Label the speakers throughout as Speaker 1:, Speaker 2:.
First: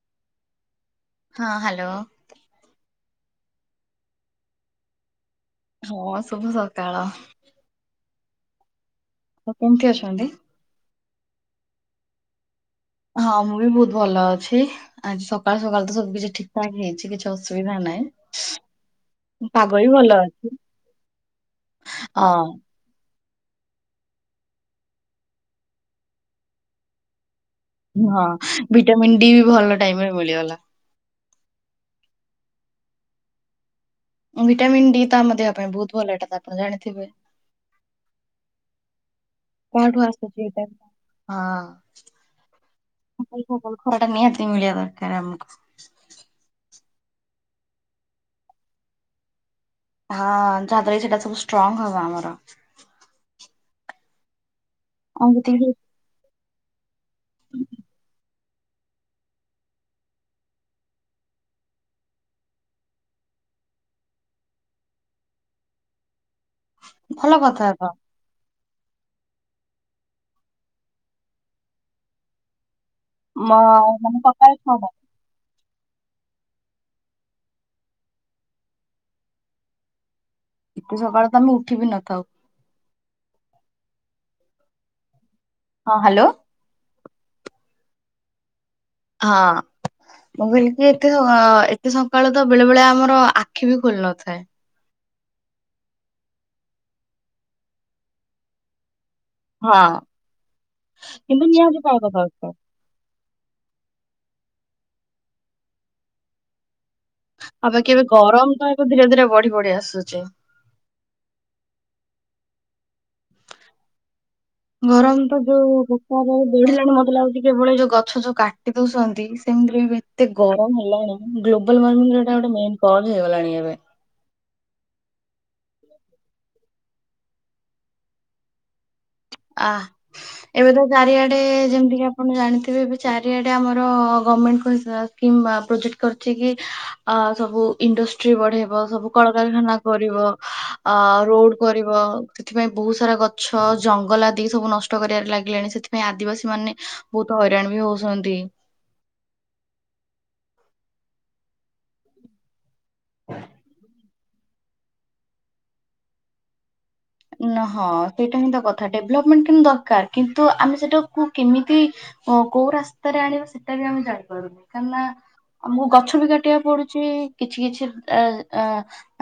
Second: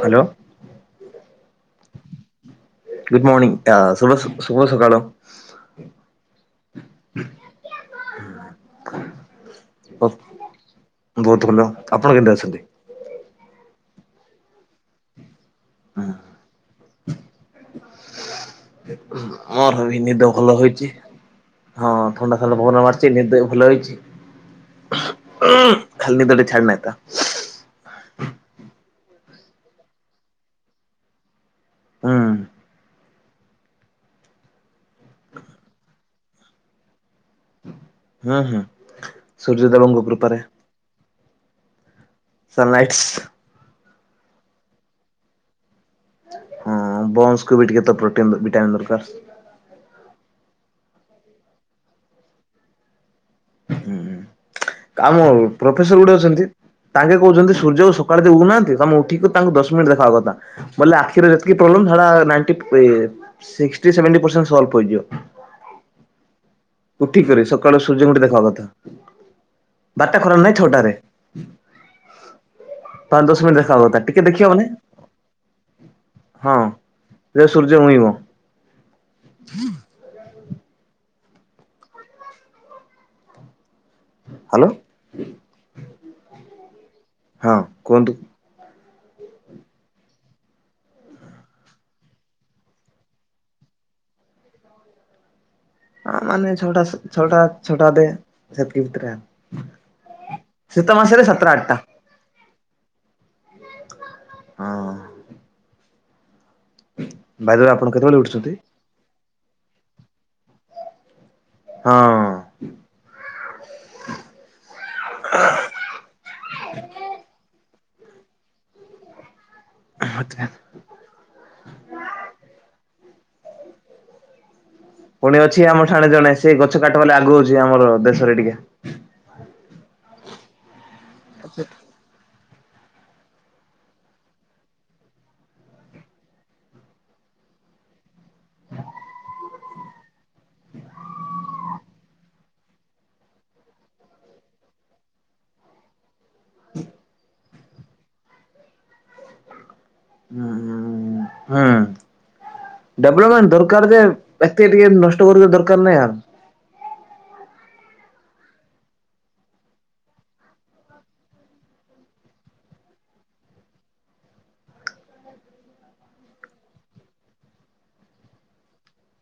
Speaker 1: Hello.
Speaker 2: ହଁ, hello.
Speaker 1: Good morning, ଆ ଶୁଭ ଶୁଭ ସକାଳ।
Speaker 2: ହଁ, ଶୁଭ ସକାଳ।
Speaker 1: [unintelligible]
Speaker 2: ଆଉ କେମିତି ଅଛନ୍ତି?
Speaker 1: ବହୁତ ଭଲ, ଆପଣ କେମିତି ଅଛନ୍ତି?
Speaker 2: ହଁ ମୁଁ ବି ବହୁତ ଭଲ ଅଛି, ଆଜି ସକାଳୁ ସକାଳୁ ତ ସବୁ କିଛି ଠିକ୍ ଠାକ୍ ହେଇଚି କିଛି ଅସୁବିଧା ନାହିଁ, ପାଗ
Speaker 1: ମୋର
Speaker 2: ବି
Speaker 1: ନିଦ
Speaker 2: ଭଲ ଅଛି।
Speaker 1: ହୋଇଛି। ହଁ, ଥଣ୍ଡା ଥଣ୍ଡା ପବନ ମାଡ କି ନିଦ ଭଲ ହେଇଚି, ଖାଲି ନିଦଟେ ଛାଡିନାହିଁ ତ।
Speaker 2: ହଁ, ଭିଟାମିିନ ଡି ବି ଭଲ ଟାଇମ୍ ରେ ମିଳିଗଲା।
Speaker 1: ହୁଁ।
Speaker 2: ଭିଟାମିନ୍ ଡି ତ ଆମ ଦେହ ପାଇଁ ବହୁତ ଭଲ, ଏଇଟା ତ ଆପଣ ଜାଣିଥିବେ?
Speaker 1: ହୁଁ ହୁଁ, ସୂର୍ଯ୍ୟ
Speaker 2: କାହାଠୁ
Speaker 1: ଦେବଙ୍କ
Speaker 2: ଆସୁଛି
Speaker 1: କୃପାରେ।
Speaker 2: ଏଇଟା? ହଁ।
Speaker 1: ସନ୍ ଲାଇଟ୍ସ୍।
Speaker 2: [unintelligible] ନିହାତି ମିଳିଆ ଦରକାର୍ ଆମକୁ।
Speaker 1: ହଁ ବନ୍ସ୍ କୁ ବି ଟିକେ ତ ପ୍ରୋଟିନ୍ ଭିଟାମିନ୍ ଦରକାର୍।
Speaker 2: ହଁ, ଯାହାଦ୍ୱାରା କି ସେଇଟା ସବୁ ଷ୍ଟ୍ରଙ୍ଗ୍ ହବ ଆମର।
Speaker 1: ହୁଁ,
Speaker 2: ଆଉ
Speaker 1: ଆମ
Speaker 2: ଯେତିକି
Speaker 1: ପ୍ରଫେସର୍ ଗୋଟେ ଅଛନ୍ତି ତାଙ୍କେ କହୁଚନ୍ତି, ସୂର୍ଯ୍ୟ ଓ ସକାଳେ ଯୋଉ ଉଉଁ ନାହାନ୍ତି, ତମେ ଉଠିକି ତାଙ୍କୁ ଦଶ ମିନିଟ୍ ଦେଖିବା କଥା, ବଲେ ଆଖିରେ ଯେତିକି ପ୍ରୋବ୍ଲେମ୍, ସେଟା ନାଇଁଟି [unintelligible] ସିସ୍କିଟି ସେଭେଣ୍ଟି ପରସେଣ୍ଟ ସଲଭ୍ କରିଯିବ।
Speaker 2: ଭଲ
Speaker 1: ଉଠିକିରି
Speaker 2: କଥା
Speaker 1: ସକାଳୁ
Speaker 2: ତ
Speaker 1: ସୂର୍ଯ୍ୟଙ୍କୁ ଟିକେ ଦେଖବା କଥା? ବାରଟା ଖରା ନାହିଁ, ଛଅଟାରେ। ପାଞ୍ଚ ଦଶ
Speaker 2: ମ
Speaker 1: ମିନିଟ୍ ଦେଖାହବ ଟିକେ,
Speaker 2: ମାନେ
Speaker 1: ଟିକେ
Speaker 2: ସକାଳ
Speaker 1: ଦେଖିବ ମାନେ
Speaker 2: ଛଅଟା
Speaker 1: ହଁ, ସେ ସୂର୍ଯ୍ୟ ଉଇଁବ।
Speaker 2: ଏତେ ସକାଳୁ ତ ଆମେ ଉଠି ବିି ନଥାଉ।
Speaker 1: ହାଲୋ।
Speaker 2: ହଁ, ହାଲୋ।
Speaker 1: ହଁ, କୁହନ୍ତୁ?
Speaker 2: ହଁ। ମୁଁ କହିଲି କି ଏତେ, ଏତେ ସକାଳୁ ତ ବେଳେ ବେଳେ ଆମର ଆଖି ବି ଖୋଲି ନଥାଏ।
Speaker 1: ଆ ମାନେ ଛଅଟା, ଛଅଟା, ଛୋଟା ଦେ ସେତିକି ଭିତରେ ଆ।
Speaker 2: ହଁ,
Speaker 1: ସାତଟା
Speaker 2: କିନ୍ତ
Speaker 1: ଆଠଟା
Speaker 2: ନିହାତି [unintelligible]
Speaker 1: [unintelligible] ହଁ ଅଁ [unintelligible]
Speaker 2: ଆଉ ବାକି ଏବେ
Speaker 1: କେତେବେଳେ ଉଠୁଛନ୍ତି?
Speaker 2: ଗରମ ତ, ଏବେ ଧୀରେ ଧୀରେ ବଢି ବଢି ଆସୁଚି।
Speaker 1: ହଁ ଅଁ [unintelligible]
Speaker 2: ଗରମ ତ ଯୋଉ ପ୍ରକାର ବଢିଲାଣି ମତେ ଲାଗୁଚି, କେଭଳି ଯୋଉ ଗଛ ଯୋଉ କାଟି ଦଉଚନ୍ତି ସେମିତିରେ ବି ଏତେ ଗରମ ହେଲାଣି, ଗ୍ଲୋବାଲ୍ ୱାର୍ମିଂର ଏଟା ଗୋଟେ ମେନ୍ କଜ୍ ହେଇଗଲାଣି ଏବେ।
Speaker 1: ପୁଣି ଅଛି ଆମ ଠାଣେ ଜଣେ, ସେ ଗଛ କାଟିବଲେ ଆଗୋଉଚି ଆମର ଦେଶରେ ଟିକେ।
Speaker 2: ଆ ଏବେ ତ ଚାରିଆଡେ, ଯେମିତି କି ଆପଣ ଜାଣିଥିବେ ଏବେ ଚାରିଆଡେ ଆମର ଗଭର୍ଣମେଣ୍ଟ୍ [unintelligible] କିମ୍ବା ପ୍ରୋଜେକ୍ଟ କରିଛି କି ଆ ସବୁ ଇଣ୍ଡଷ୍ଟ୍ରି ବଢେଇବ, ସବୁ କଳକାରଖାନା କରିବ। ଆ ରୋଡ କରିବ ସେଥିପାଇଁ ବହୁତ ସାରା ଗଛ ଜଙ୍ଗଲ ଆଦି ସବୁ ନଷ୍ଟ କରିବାରେ ଲାଗିଲାଣି। ସେଥିପାଇଁ ଆଦିବାସୀ ମାନେ ବହୁତ ହଇରାଣ ବି ହଉଛନ୍ତି।
Speaker 1: ହଁ ହୁଁ। ଡେଭଲପମେଣ୍ଟ ଦରକାର ଯେ ଏତିକି ଟିକେ ନଷ୍ଟ କରିବା ଦରକାର ନାହିଁ ଆଉ
Speaker 2: ନ ହଁ ସେଇଟା ହିଁ ତ କଥା। ଡେଭଲପମେଣ୍ଟ ଦରକାର କିନ୍ତୁ ଆମେ ସେଟାକୁ କିମିତି ଓ କୋଉ ରାସ୍ତାରେ ଆଣିବା ସେଇଟା ବି ଆମେ ଜାଣିପାରୁନୁ। କାହିଁକି ନା ଆମକୁ ଗଛ ବି କାଟିବାକୁ ପଡୁଛି। କିଛି କିଛି ଆ ଆ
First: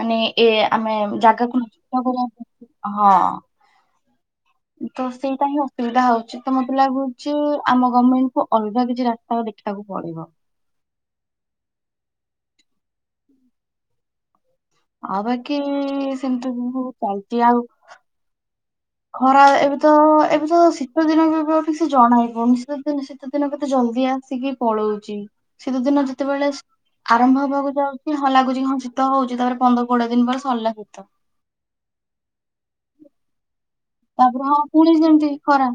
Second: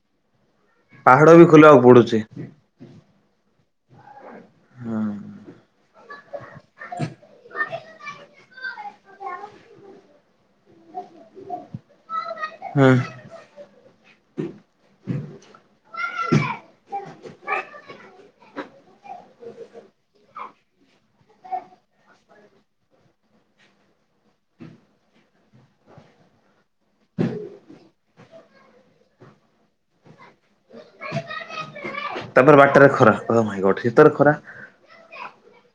Speaker 2: ମାନେ ଏ ଆମେ
Speaker 1: ପାହାଡ ବି
Speaker 2: ଜାଗାକୁ
Speaker 1: ଖୋଲିବାକୁ
Speaker 2: ନଷ୍ଟ
Speaker 1: ପଡୁଛି।
Speaker 2: କରିବା ହଁ ତ ସେଇଟା ହିଁ ଅସୁବିଧା ହଉଛି। ତ ମତେ ଲାଗୁଛି ଆମ ଗମେଣ୍ଟ କୁ ଅଲଗା କିଛି ରା ସ୍ତାକୁ ଦେଖିବାକୁ ପଡିବ।
Speaker 1: ହୁଁ।
Speaker 2: ଆଉ ବାକି ସେମିତି ବହୁ ଚାଲିଛି ଆଉ ଖରା ଏବେ ତ ଏବେ ତ ଶୀତ ଦିନ ବି ଆଉ କିଛି ଜଣା ନ ପଡୁନି। ସୀତା ଦିନେ ଶୀତ ଦିନ କେତେ ଜଲଦି ଆସିକି ପଳଉଛି। ଶୀତ ଦିନ ଯେତେବେଳେ ଆରମ୍ଭ ହବାକୁ ଯାଉଛି। ହଁ ଲାଗୁଛିଁ ଶୀତ ହଉଛି। ତାପରେ ପନ୍ଦର କୋଡିଏ ଦିନ ପରେ ସରିଲା ଶୀତ।
Speaker 1: ତାପରେ ବାଟରେ ଖରା କ ଭାଇ ଗୋଟେ ଶୀତରେ ଖରା।
Speaker 2: ତାପରେ ହଁ ପୁଣି ସେମିତି ଖରା।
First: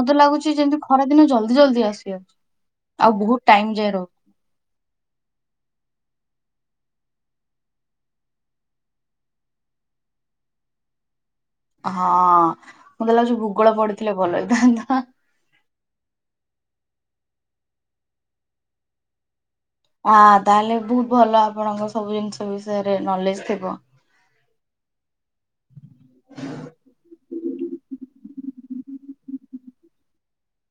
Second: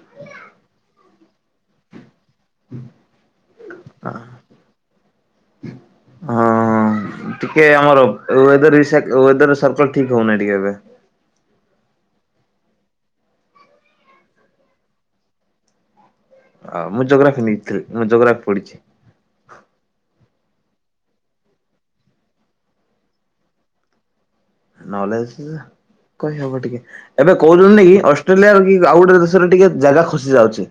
Speaker 2: ମତେ ଲାଗୁଛି ଯେମତି ଖରା ଦିନ ଜଲଦି ଜଲଦି ଆସିଯାଉଛି। ଆଉ ବହୁତ ଟାଇମ ଯାଏ ରହୁଛି।
Speaker 1: ହଁ ହଁ ହ ଟିକେ ଆମର ୱେଦର ରିସାକଲ ୱେଦର୍ ସର୍କଲ ଠିକ ହଉନାହିଁ ଏବେ।
Speaker 2: ହଁ ମତେ ଲାଗୁଛି ଭୂଗୋଳ ପଡିଥିଲେ ଭଲ ହେଇଥାନ୍ତା।
Speaker 1: ଅ ମୁଁ ଜୋଗ୍ରାଫି ନେଇଥିଲି, ମୁଁ ଜୋଗ୍ରାଫି ପଢିଛି।
Speaker 2: ହଁ ତାହେଲେ ବହୁତ ଭଲ ଆପଣଙ୍କ ସବୁ ଜିନିଷ ବିଷୟରେ ନଲେଜ ଥିବ।
Speaker 1: ନଲେଜ କହିହବ ଟିକେ। ଏବେ କହୁଛନ୍ତି କି ଅ ଅଷ୍ଟ୍ରେଲିଆ ର କି ଆଉ ଗୋଟେ ଦେଶରେ ଟିକେ ଜାଗା ଖସି ଯାଉଛି।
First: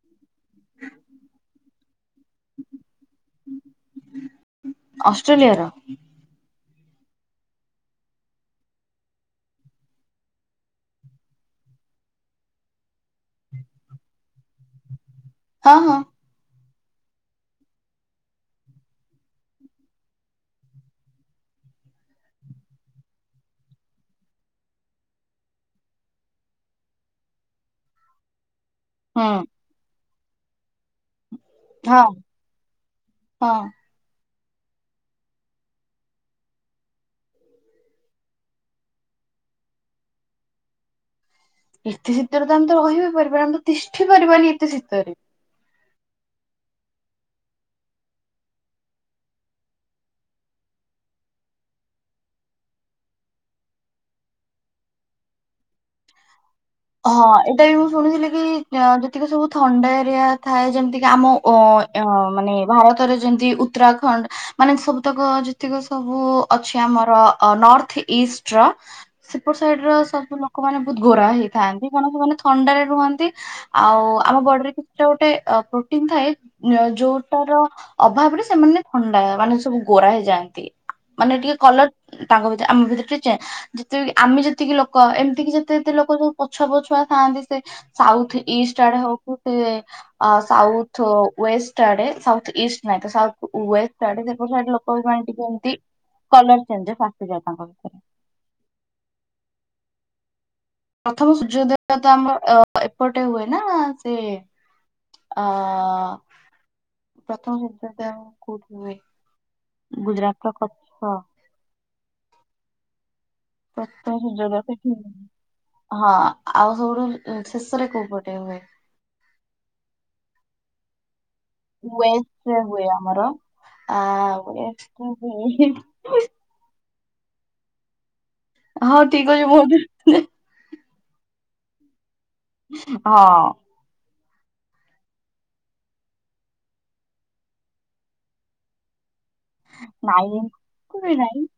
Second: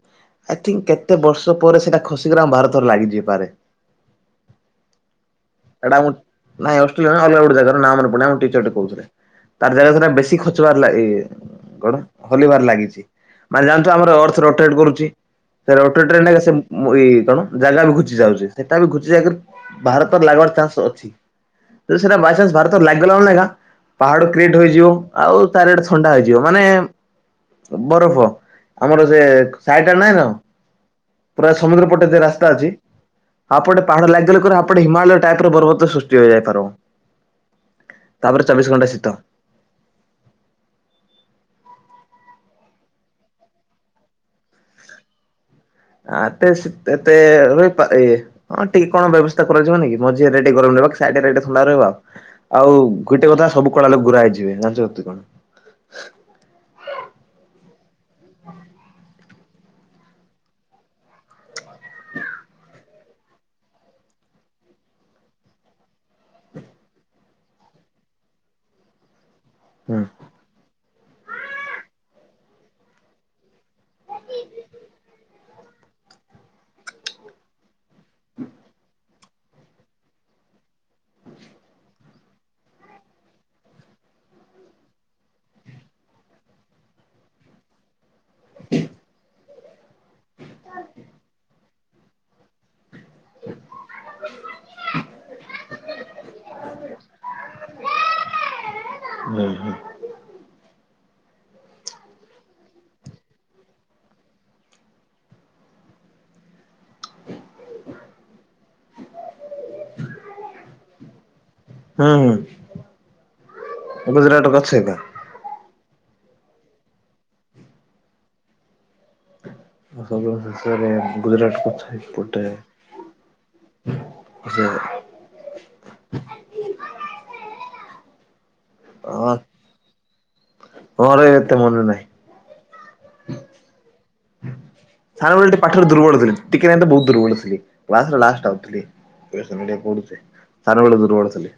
Speaker 1: ଆଇ ଥିଙ୍କ କେତେ ବର୍ଷ ପରେ ସେଇଟା ଖସିିକ ଆମ ଭାରତରେ ଲାଗଯିବପାରେ
Speaker 2: ଅଷ୍ଟ୍ରେଲିଆ ର?
Speaker 1: ଏଟା ନାଇ ଅଷ୍ଟ୍ରେଲିଆ ନୁହେଁ, ଅଲଗା ଗୋଟେ ଜାଗା ର ନା ମନେ ପଡୁନି। ମୁଁ ଟିକେଟ ତାର ଜାଗା ସେଟା ବେଶୀ ଖଚିବାର ଲାଗ ଏଇ କଣ ଖୋଲିବାର ଲାଗିଛି। ମାନେ ଜାନୁଛୁ ଆମର ଅର୍ଥ ରୋଟେଟ୍ କରୁଛି।
Speaker 2: ହଁ
Speaker 1: ସେ
Speaker 2: ହଁ
Speaker 1: ରୋଟେଟ ରେ ନାଇ ସେ ମୁଁ ଏଇ କଣ କଣ ଜାଗା ବି ଘୁଚି ଯାଉଛି ସେଟା ବି ଘୁଚି ଯାଇକି ଭାରତ ଲାଗିବାର ଚାନ୍ସ ଅଛି। ଯଦି ସେଟା ବାଇଚାନ୍ସ ଭାରତ ଲାଗିଗଲା ମାନେ ପାହାଡ କ୍ରିଏଟ ହେଇଯିବ। ଆଉ ଚାରି ଆଡେ ଥଣ୍ଡା ହେଇଯିବ ମାନେ ବରଫ ଆମର ସେ
Speaker 2: ହୁଁ
Speaker 1: ସାହିଟା ନହିଁ ନା ପୁରା ସମୁଦ୍ର
Speaker 2: ହଁ
Speaker 1: ପଟେ ଯ ରାସ୍ତା ଅଛି।
Speaker 2: ହଁ
Speaker 1: ଆପଟେ ପାହାଡ ଲାଗିଗଲେ ପୁର ଏପଟେ ହିମାଳୟ ଟାଇପରେ ପର୍ବତ ସୃଷ୍ଟି ହୋଇଯାଇପାରିବ। ତାପରେ ଚବିଶ ଘଣ୍ଟା ଶୀତ।
Speaker 2: ଏତେ ଶୀତରେ ତ ଆମେ ତ ରହିବି ପାରିବାନି। ଆମେ ତ ତିଷ୍ଟି ପାରିବାନି ଏତେ ଶୀତରେ।
Speaker 1: ଆତେ ସେ ତେତେ ରହିପାରେ ଏ ହଁ ଟିକେ କଣ ବ୍ୟବସ୍ଥା କରାଯିବନି କି ମଝିହେଲେ ଟିକେ ଗରମ ରହିବ ସାଇଡ ଥଣ୍ଡା ରହିବ ଆଉ। ଆଉ ଗୁଟେ କଥା ସବୁ କଳା ଲୋକ ଗୁରା ହେଇଯିବେ ଜାଣି [unintelligible] କଣ
Speaker 2: ହଁ ଏଇଟା ବି ମୁଁ ଶୁଣିଥିଲି କି, ଯେତିକି ସବୁ ଥଣ୍ଡା ଏରିଆ ଥାଏ ଯେମିତିକି ଆମ ଅ ଅ ମାନେ ଭାରତରେ ଯେମିତି ଉତ୍ତରାଖଣ୍ଡ ମାନେ ସବୁତକ ଯେତିକି ସବୁ ଅଛି ଆମର ନର୍ଥ ଇଷ୍ଟର ସେପଟ ସାଇଡର
Speaker 1: ହୁଁ
Speaker 2: ସବୁ ଲୋକମାନେ ବହୁତ ଗୋରା ହେଇଥାନ୍ତି କାରଣ ସେମାନେ ଥଣ୍ଡାରେ ରୁହନ୍ତି। ଆଉ ଆମ ବଡିରେ କିଛିଟା ଗୋଟେ ପ୍ରୋଟିନ ଥାଏ ଯୋଉଟାର ଅଭାବରେ ସେମାନେ ଥଣ୍ଡା ମାନେ ସବୁ ଗୋରା ହେଇଯାଆନ୍ତି ମାନେ ଟିକେ କଲର ତାଙ୍କ ଭିତରେ ଆମ ଭିତରେ ଟିକେ ଯେ ଯେତେବେଳେ କି ଆମେ ଯେତିକି ଲୋକ ଏମିତିକି ଯେତେ ଯେତେ ଲୋକ ସବୁ ପଛୁଆ ପଛୁଆ ଥାଆନ୍ତି ସେ ସାଉଥ ଇଷ୍ଟ ଆଡେ ହଉ ସେ ଆ ସାଉଥ ୱେଷ୍ଟ ଆଡେ ସାଉଥ ଇଷ୍ଟ ନାହି ତ ସାଉଥ ୱେଷ୍ଟଆଡେ ସେପଡ ସାଇଡ ଲୋକ ପାଇଁ ଟିକେ ଏମତି କଲର ଚେଞ୍ଜ [unintelligible] ଯାଏ ତାଙ୍କ ଭିତରେ।
Speaker 1: ହୁଁ ହୁଁ।
Speaker 2: ପ୍ରଥମ ସୂର୍ଯ୍ୟୋଦୟ ତ ଆମର ଏପଟେ ହୁଏ ନା ସେ ଆ ପ୍ରଥମ ସୂର୍ଯ୍ୟୋଦୟ କୋଉଠି ହୁଏ। ଗୁଜୁରାଟର କଚ୍ଛ।
Speaker 1: ହୁଁ ହୁଁ।
Speaker 2: ପ୍ରଥମ
Speaker 1: ଗୁଜୁରାଟ
Speaker 2: ସୂର୍ଯ୍ୟୋଦୟ
Speaker 1: ଗଛ
Speaker 2: ସେଠି
Speaker 1: ଏକା।
Speaker 2: ହୁଏ। ହଁ ଆଉ ସବୁଠୁ ଶେଷରେ କୋଉ ପଟେ ହୁଏ?
Speaker 1: [unintelligible] ଶେଷରେ ଗୁଜୁରାଟ। ଗଛ ଏପଟେ
Speaker 2: ୱେଷ୍ଟରେ ହୁଏ ଆମର ଆ
Speaker 1: ସେ
Speaker 2: ୱେଷ୍ଟରେ ହୁଏ। ହଁ ଠିକ ଅଛି ବହୁ [unintelligible]
Speaker 1: ଘରେ ଏତେ ମନେ ନାହିଁ।
Speaker 2: ହଁ।
Speaker 1: ଖାରବେଳ [unintelligible] ତ ପାଠରେ ଦୁର୍ବଳ ଥିଲେ। ଟିକେ ନାହିଁ ତ ବହୁତ ଦୁର୍ବଳ ଥିଲି କ୍ଲାସରେ ଲାଷ୍ଟ ଆଉଥିଲି। [unintelligible]
Speaker 2: ନାଇଁ
Speaker 1: ଖାରବେଳ
Speaker 2: କେବେ
Speaker 1: ଦୁର୍ବଳ
Speaker 2: ନାଇଁ
Speaker 1: ଥିଲେ।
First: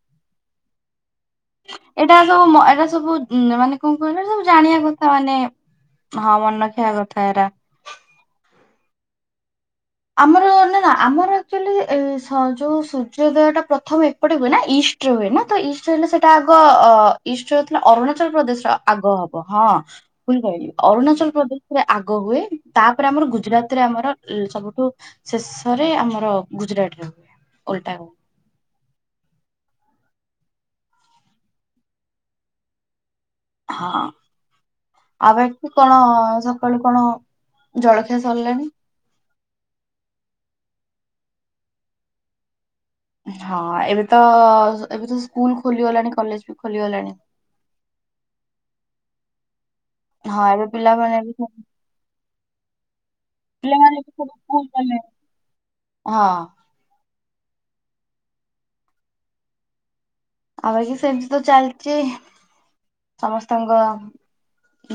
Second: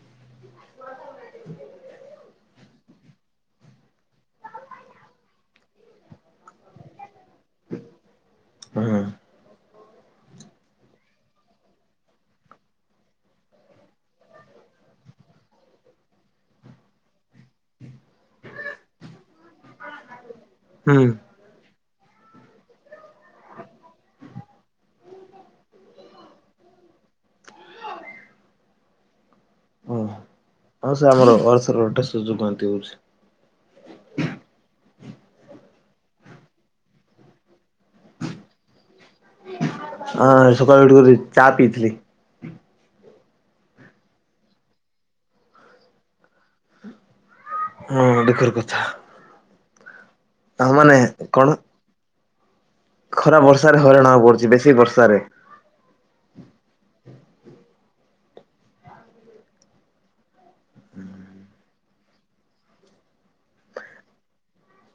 Speaker 2: ଏଇଟା ସବୁ ମ୍ ଏଇଟା ସବୁ ମାନେ କଣ କହିଲ ସବୁ ଜାଣିବା କଥା ମାନେ ହଁ ମନେ ଥିବା କଥା ଏରା।
Speaker 1: ହୁଁ।
Speaker 2: ଆମର ନା ନା ଆମର ଆକ୍ଚୁଆଲି ଏ ସ ଯୋଉ ସୂର୍ଯ୍ୟୋଦୟଟା ପ୍ରଥମେ ଏପଟେ ହୁଏ ନା ଇଷ୍ଟ ଇଷ୍ଟରେ ହୁଏ ନା ତ ଇଷ୍ଟ ହେଲେ ସେଇଟା ଆଗ ଅ ଇଷ୍ଟରେ ହେଉଥିଲେ ଅରୁଣାଚଳ ପ୍ରଦେଶର ଆଗ ହବ ହଁ। ଭୁଲ କହିଲି
Speaker 1: ହୁଁ
Speaker 2: ଅରୁଣାଚଳ ପ୍ରଦେଶରେ ଆଗ ହୁଏ। ତାପରେ ଆମର ଗୁଜୁରାତରେ ଆମର ଏ ସବୁ ଠୁ ଶେଷରେ ଆମର ଗୁଜୁରାଟରେ ହୁଏ ଓଲଟା ହୁଏ।
Speaker 1: ହଁ ହଁ ସେ ଆମର ଅର୍ଥରଟ [unintelligible] ହଉଚି।
Speaker 2: ହଁ। ଆ ବାକି କଣ ସକାଳୁ କଣ ଜଳଖିଆ ସରିଲାଣି?
Speaker 1: ହଁ ସକାଳୁ ଉଠି କରି ଚା ପିଇଥିଲି।
Speaker 2: ହଁ ଏବେ ତ ଏବେ ତ ସ୍କୁଲ ଖୋଲିଗଲାଣି କଲେଜ ବି ଖୋଲିଗଲାଣି।
Speaker 1: ହଁ ଦୁଃଖର କଥା।
Speaker 2: ହଁ ଏବେ
Speaker 1: ଆଉ ମାନେ
Speaker 2: ପିଲାମାନେ
Speaker 1: କଣ
Speaker 2: ବି
Speaker 1: ଖରା ବର୍ଷାରେ
Speaker 2: ପିଲାମାନେ
Speaker 1: ହଇରାଣ
Speaker 2: ବି
Speaker 1: ହବାକୁ
Speaker 2: ସବୁ
Speaker 1: ପଡୁଛି
Speaker 2: ସ୍କୁଲ
Speaker 1: ବେଶୀ
Speaker 2: ଗଲେ
Speaker 1: ବର୍ଷାରେ
Speaker 2: ହଁ। ଆମର ବି ସେମିତି ତ ଚାଲିଛି ସମସ୍ତଙ୍କ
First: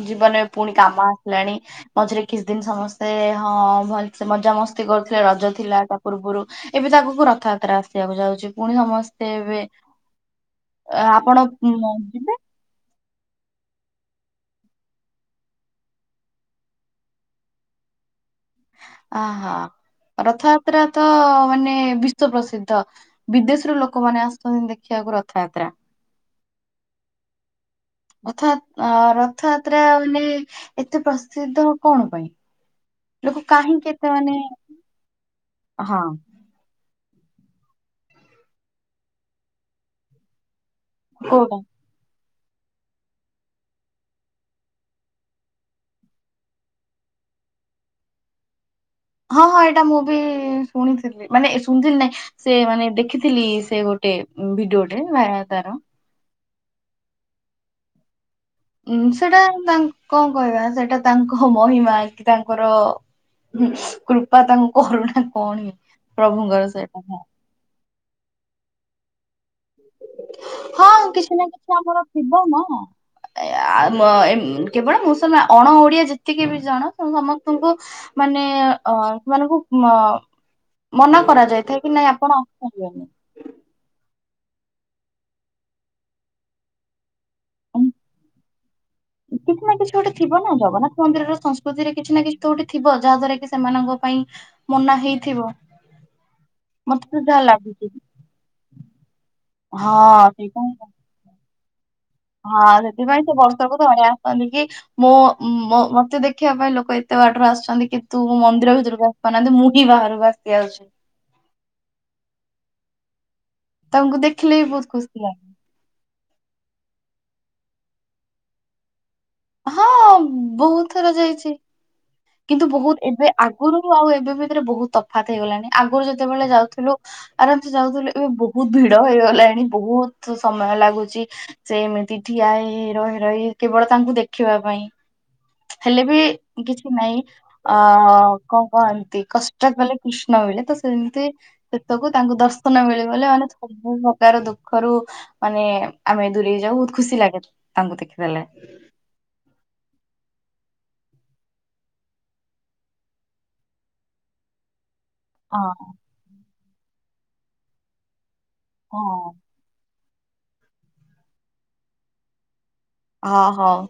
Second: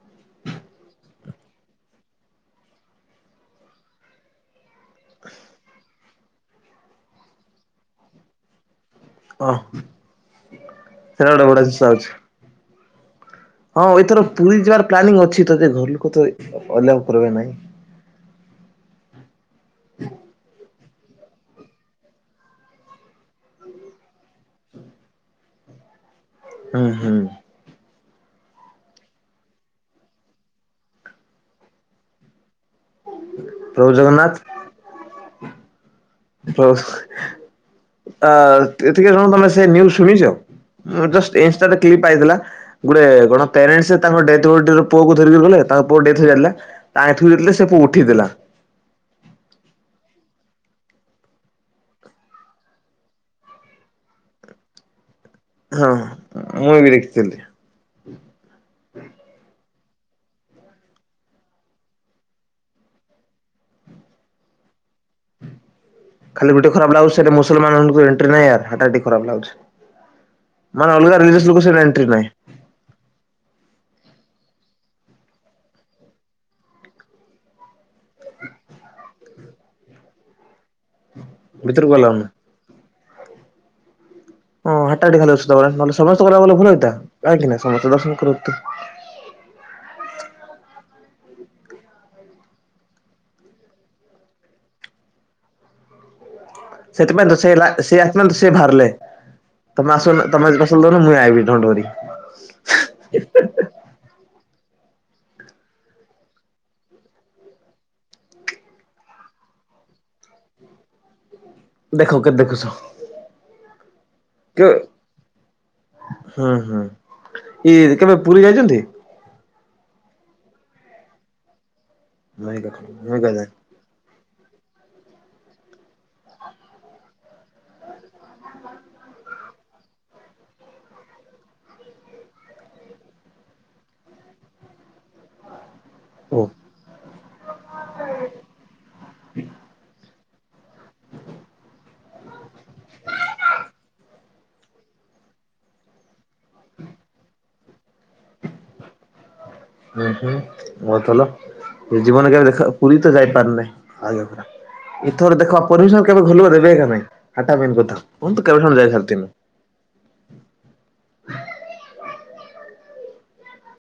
Speaker 2: ଜୀବନରେ ପୁଣି କାମ ଆସିଲାଣି। ମଝିରେ କିଛି ଦିନ ସମସ୍ତେ ହଁ ଭଲ ସେ ମଜାମସ୍ତି କରୁଥିଲେ ରଜ ଥିଲା ତ। ପୂର୍ବରୁ ଏବେ ତ ଆଗକୁ ରଥଯାତ୍ରା ଆସିବାକୁ ଯାଉଛି ପୁଣି ସମସ୍ତେ
Speaker 1: ହଁ
Speaker 2: ଏବେ ଏ
Speaker 1: ସେଇଟା
Speaker 2: ଆପଣ
Speaker 1: ଗୋଟେ ବଡ ଜିନିଷ ହଉଛି।
Speaker 2: ଯିବେ?
Speaker 1: ହଁ ଏଥର ପୁରୀ ଯିବାର ପ୍ଲାନିଂ ଅଛି ତ କେ ଘରଲୋକ ତ ଆଲାଉ କରିବେ ନାହିଁ।
Speaker 2: ଅହ ରଥଯାତ୍ରା ତ ମାନେ ବିଶ୍ୱ ପ୍ରସିଦ୍ଧ। ବିଦେଶରୁ ଲୋକମାନେ ଆସୁଛନ୍ତି ଦେଖିବାକୁ ରଥଯାତ୍ରା।
Speaker 1: ହୁଁ ହୁଁ।
Speaker 2: ରଥ ଯା ରଥଯାତ୍ରା ମାନେ ଏତେ ପ୍ରସିଦ୍ଧ କଣ ପାଇଁ? ଲୋକ
Speaker 1: ପ୍ରଭୁ
Speaker 2: କାହିଁକି ଏତେ
Speaker 1: ଜଗନ୍ନାଥ
Speaker 2: ମାନେ ହଁ।
Speaker 1: ହଁ ଆ ଏତିକ ଜଣ ତମେ ସେ ନ୍ୟୁଜ ଶୁଣିଛ? ଜଷ୍ଟ୍
Speaker 2: କୋଉଟା
Speaker 1: ଇନଷ୍ଟାରେ କ୍ଲିପ୍ ଆଇଥିଲା। ଗୋଟେ କଣ ପ୍ୟାରେଣ୍ଟସ୍ ତାଙ୍କ ଡେଥ ପୁଅକୁ ଧରିକରି ଗଲେ ତାଙ୍କ ପୁଅ ଡେଥ୍ ହେଇଯାଇଥିଲା। ତା ଠୁ ଯେତେବେଳେ ସେବୁ ଉଠେଇଦେଲା।
Speaker 2: ହଁ ହଁ ଏଇଟା ମୁଁ ବି ଶୁଣିଥିଲି ମାନେ ଶୁଣିଥିଲି ନାଇଁ ସେ ମାନେ ଦେଖିଥିଲି ସେ ଗୋଟେ ଭିଡ଼ିଓ ଟେ ଭାଇରାଲ ତାର।
Speaker 1: ହଁ ମୁଁ ବି ଦେଖିଥିଲି।
Speaker 2: ଉଁ ସେଟା ତା କଣ କହିବା ସେଟା ତାଙ୍କ ମହିମା କି ତାଙ୍କର କୃପା ତାଙ୍କୁ କରୁନା କଣ ପ୍ରଭୁଙ୍କର ସେଇଟା।
Speaker 1: ମୁସଲମାନଙ୍କୁ ଏଣ୍ଟ୍ରି ନାହିଁ [unintelligible] ଖରାପ ଲାଗୁଛି।
Speaker 2: ହଁ
Speaker 1: ମାନେ ଅଲଗା
Speaker 2: କିଛି ନା
Speaker 1: ରିଲିଜିଅସ୍ ଲୋକ
Speaker 2: କିଛି
Speaker 1: ସେଟା
Speaker 2: ଆମର
Speaker 1: ଏଣ୍ଟ୍ରି ନାହିଁ
Speaker 2: ଥିବ ନା। ଆ‌ [unintelligible] କେବଳ ମୁଁ ସେ ଅଣ ଓଡ଼ିଆ ଯେତିକି ବି ଜଣ ସମସ୍ତଙ୍କୁ ମାନେ ଅ ସୋନଙ୍କୁ ଅ ମନା କରାଯାଇଥାଏ
Speaker 1: ଭିତରକୁ
Speaker 2: କି ନାଇଁ
Speaker 1: ଆଲାଉ ନାହିଁ।
Speaker 2: ଆପଣ
Speaker 1: ହଁ [unintelligible]
Speaker 2: କିଛି ନା କିଛି ଗୋଟେ ଥିବ ନା ଜଗନ୍ନାଥ ମନ୍ଦିର ର ସଂସ୍କୃତିରେ କିଛି ନା କିଛି ତୋ ଗୋଟ ଥିବ ଯାହାଦ୍ଵାରା କି ସେମାନଙ୍କ ପାଇଁ ମନା ହେଇଥିବ। ମତେ
Speaker 1: ସେଥିପାଇଁ ତ
Speaker 2: ଯାହା
Speaker 1: ସେ
Speaker 2: ଲାଗୁଛି
Speaker 1: ସେ ଆସି ତ ସେ ବାହାରିଲେ। ତମେ ଆସନ
Speaker 2: ହଁ
Speaker 1: ତମେ
Speaker 2: ସେଇପାଇଁ
Speaker 1: [unintelligible] ଡୋ଼ଣ୍ଟ ୱରୀ।
Speaker 2: ହଁ ସେଥିପାଇଁ ସେ ବର୍ଷକୁ ଧରି ଆସନ୍ତି କି ମୋ ମତେ ଦେଖିବା ପାଇଁ ଲୋକ ଏତେ ବାଟରୁ ଆସୁଛନ୍ତି କିନ୍ତୁ ମୋ ମନ୍ଦିର ଭିତରୁ ବା [unintelligible] ବାହାର [unintelligible]
Speaker 1: ଦେଖ କେତେ ଦେଖୁଛ।
Speaker 2: ତାଙ୍କୁ ଦେଖିଲେ
Speaker 1: କେ
Speaker 2: ବି ବହୁତ୍ ଖୁସି ଲାଗେ।
Speaker 1: ହୁଁ ହୁଁ ଇଏ କେବେ ପୁରୀ ଯାଇଛନ୍ତି?
Speaker 2: ହଁ ବହୁତ୍ ଥର ଯାଇଛି।
Speaker 1: ନାଇଁ
Speaker 2: କିନ୍ତୁ
Speaker 1: କାକା
Speaker 2: ବହୁତ୍
Speaker 1: ମୁଁ
Speaker 2: ଏବେ
Speaker 1: ଏକା ଯାଏ
Speaker 2: ଆଗରୁ ଆଉ ଏବେ ଭିତରେ ବହୁତ୍ ତଫାତ ହେଇଗଲାଣି ଆଗରୁ ଯେତେବେଳେ ଯାଉଥିଲୁ ଆରାମ ସେ ଯାଉଥିଲେ ଏବେ ବହୁତ୍ ଭିଡ଼ ହେଇଗଲାଣି ବହୁତ୍ ସମୟ ଲାଗୁଛି। ସେ ଏମିତି ଠିଆ ହେଇ ରହି ରହି କେବଳ ତାଙ୍କୁ ଦେଖିବା ପାଇଁ। ହେଲେ ବି
Speaker 1: ଓ
Speaker 2: କିଛି ନାଇଁ ଅ କଣ କହନ୍ତି କଷ୍ଟ କଲେ କୃଷ୍ଣ ମିଲେ ତ ସେମିତି ସେତକୁ ତାଙ୍କୁ ଦର୍ଶନ ମିଳିଗଲେ ମାନେ ସବୁ ତାର ଦୁଃଖରୁ ମାନେ ଆମେ ଦୂରେଇ ଯାଉ ବହୁତ୍ ଖୁସି ଲାଗେ ତାଙ୍କୁ ଦେଖିଦେଲେ।
Speaker 1: ହୁଁ ହୁଁ ବହୁତ୍ ଭଲ ସେ ଜୀବନ କେବେ ଦେଖ ପୁରୀ ତ ଯାଇପାରୁନହିଁ ଆଗେ ପା ଏଇଥର ଦେଖ
Speaker 2: ହଁ
Speaker 1: ପରମିସନ୍ କେବେ ଘର ଲୋକ ଦେବେ କି ନାହିଁ ହାଟା ମେନ୍ କଥା
Speaker 2: ହଁ
Speaker 1: କେବେ [unintelligible]
Speaker 2: ହଁ ହଁ।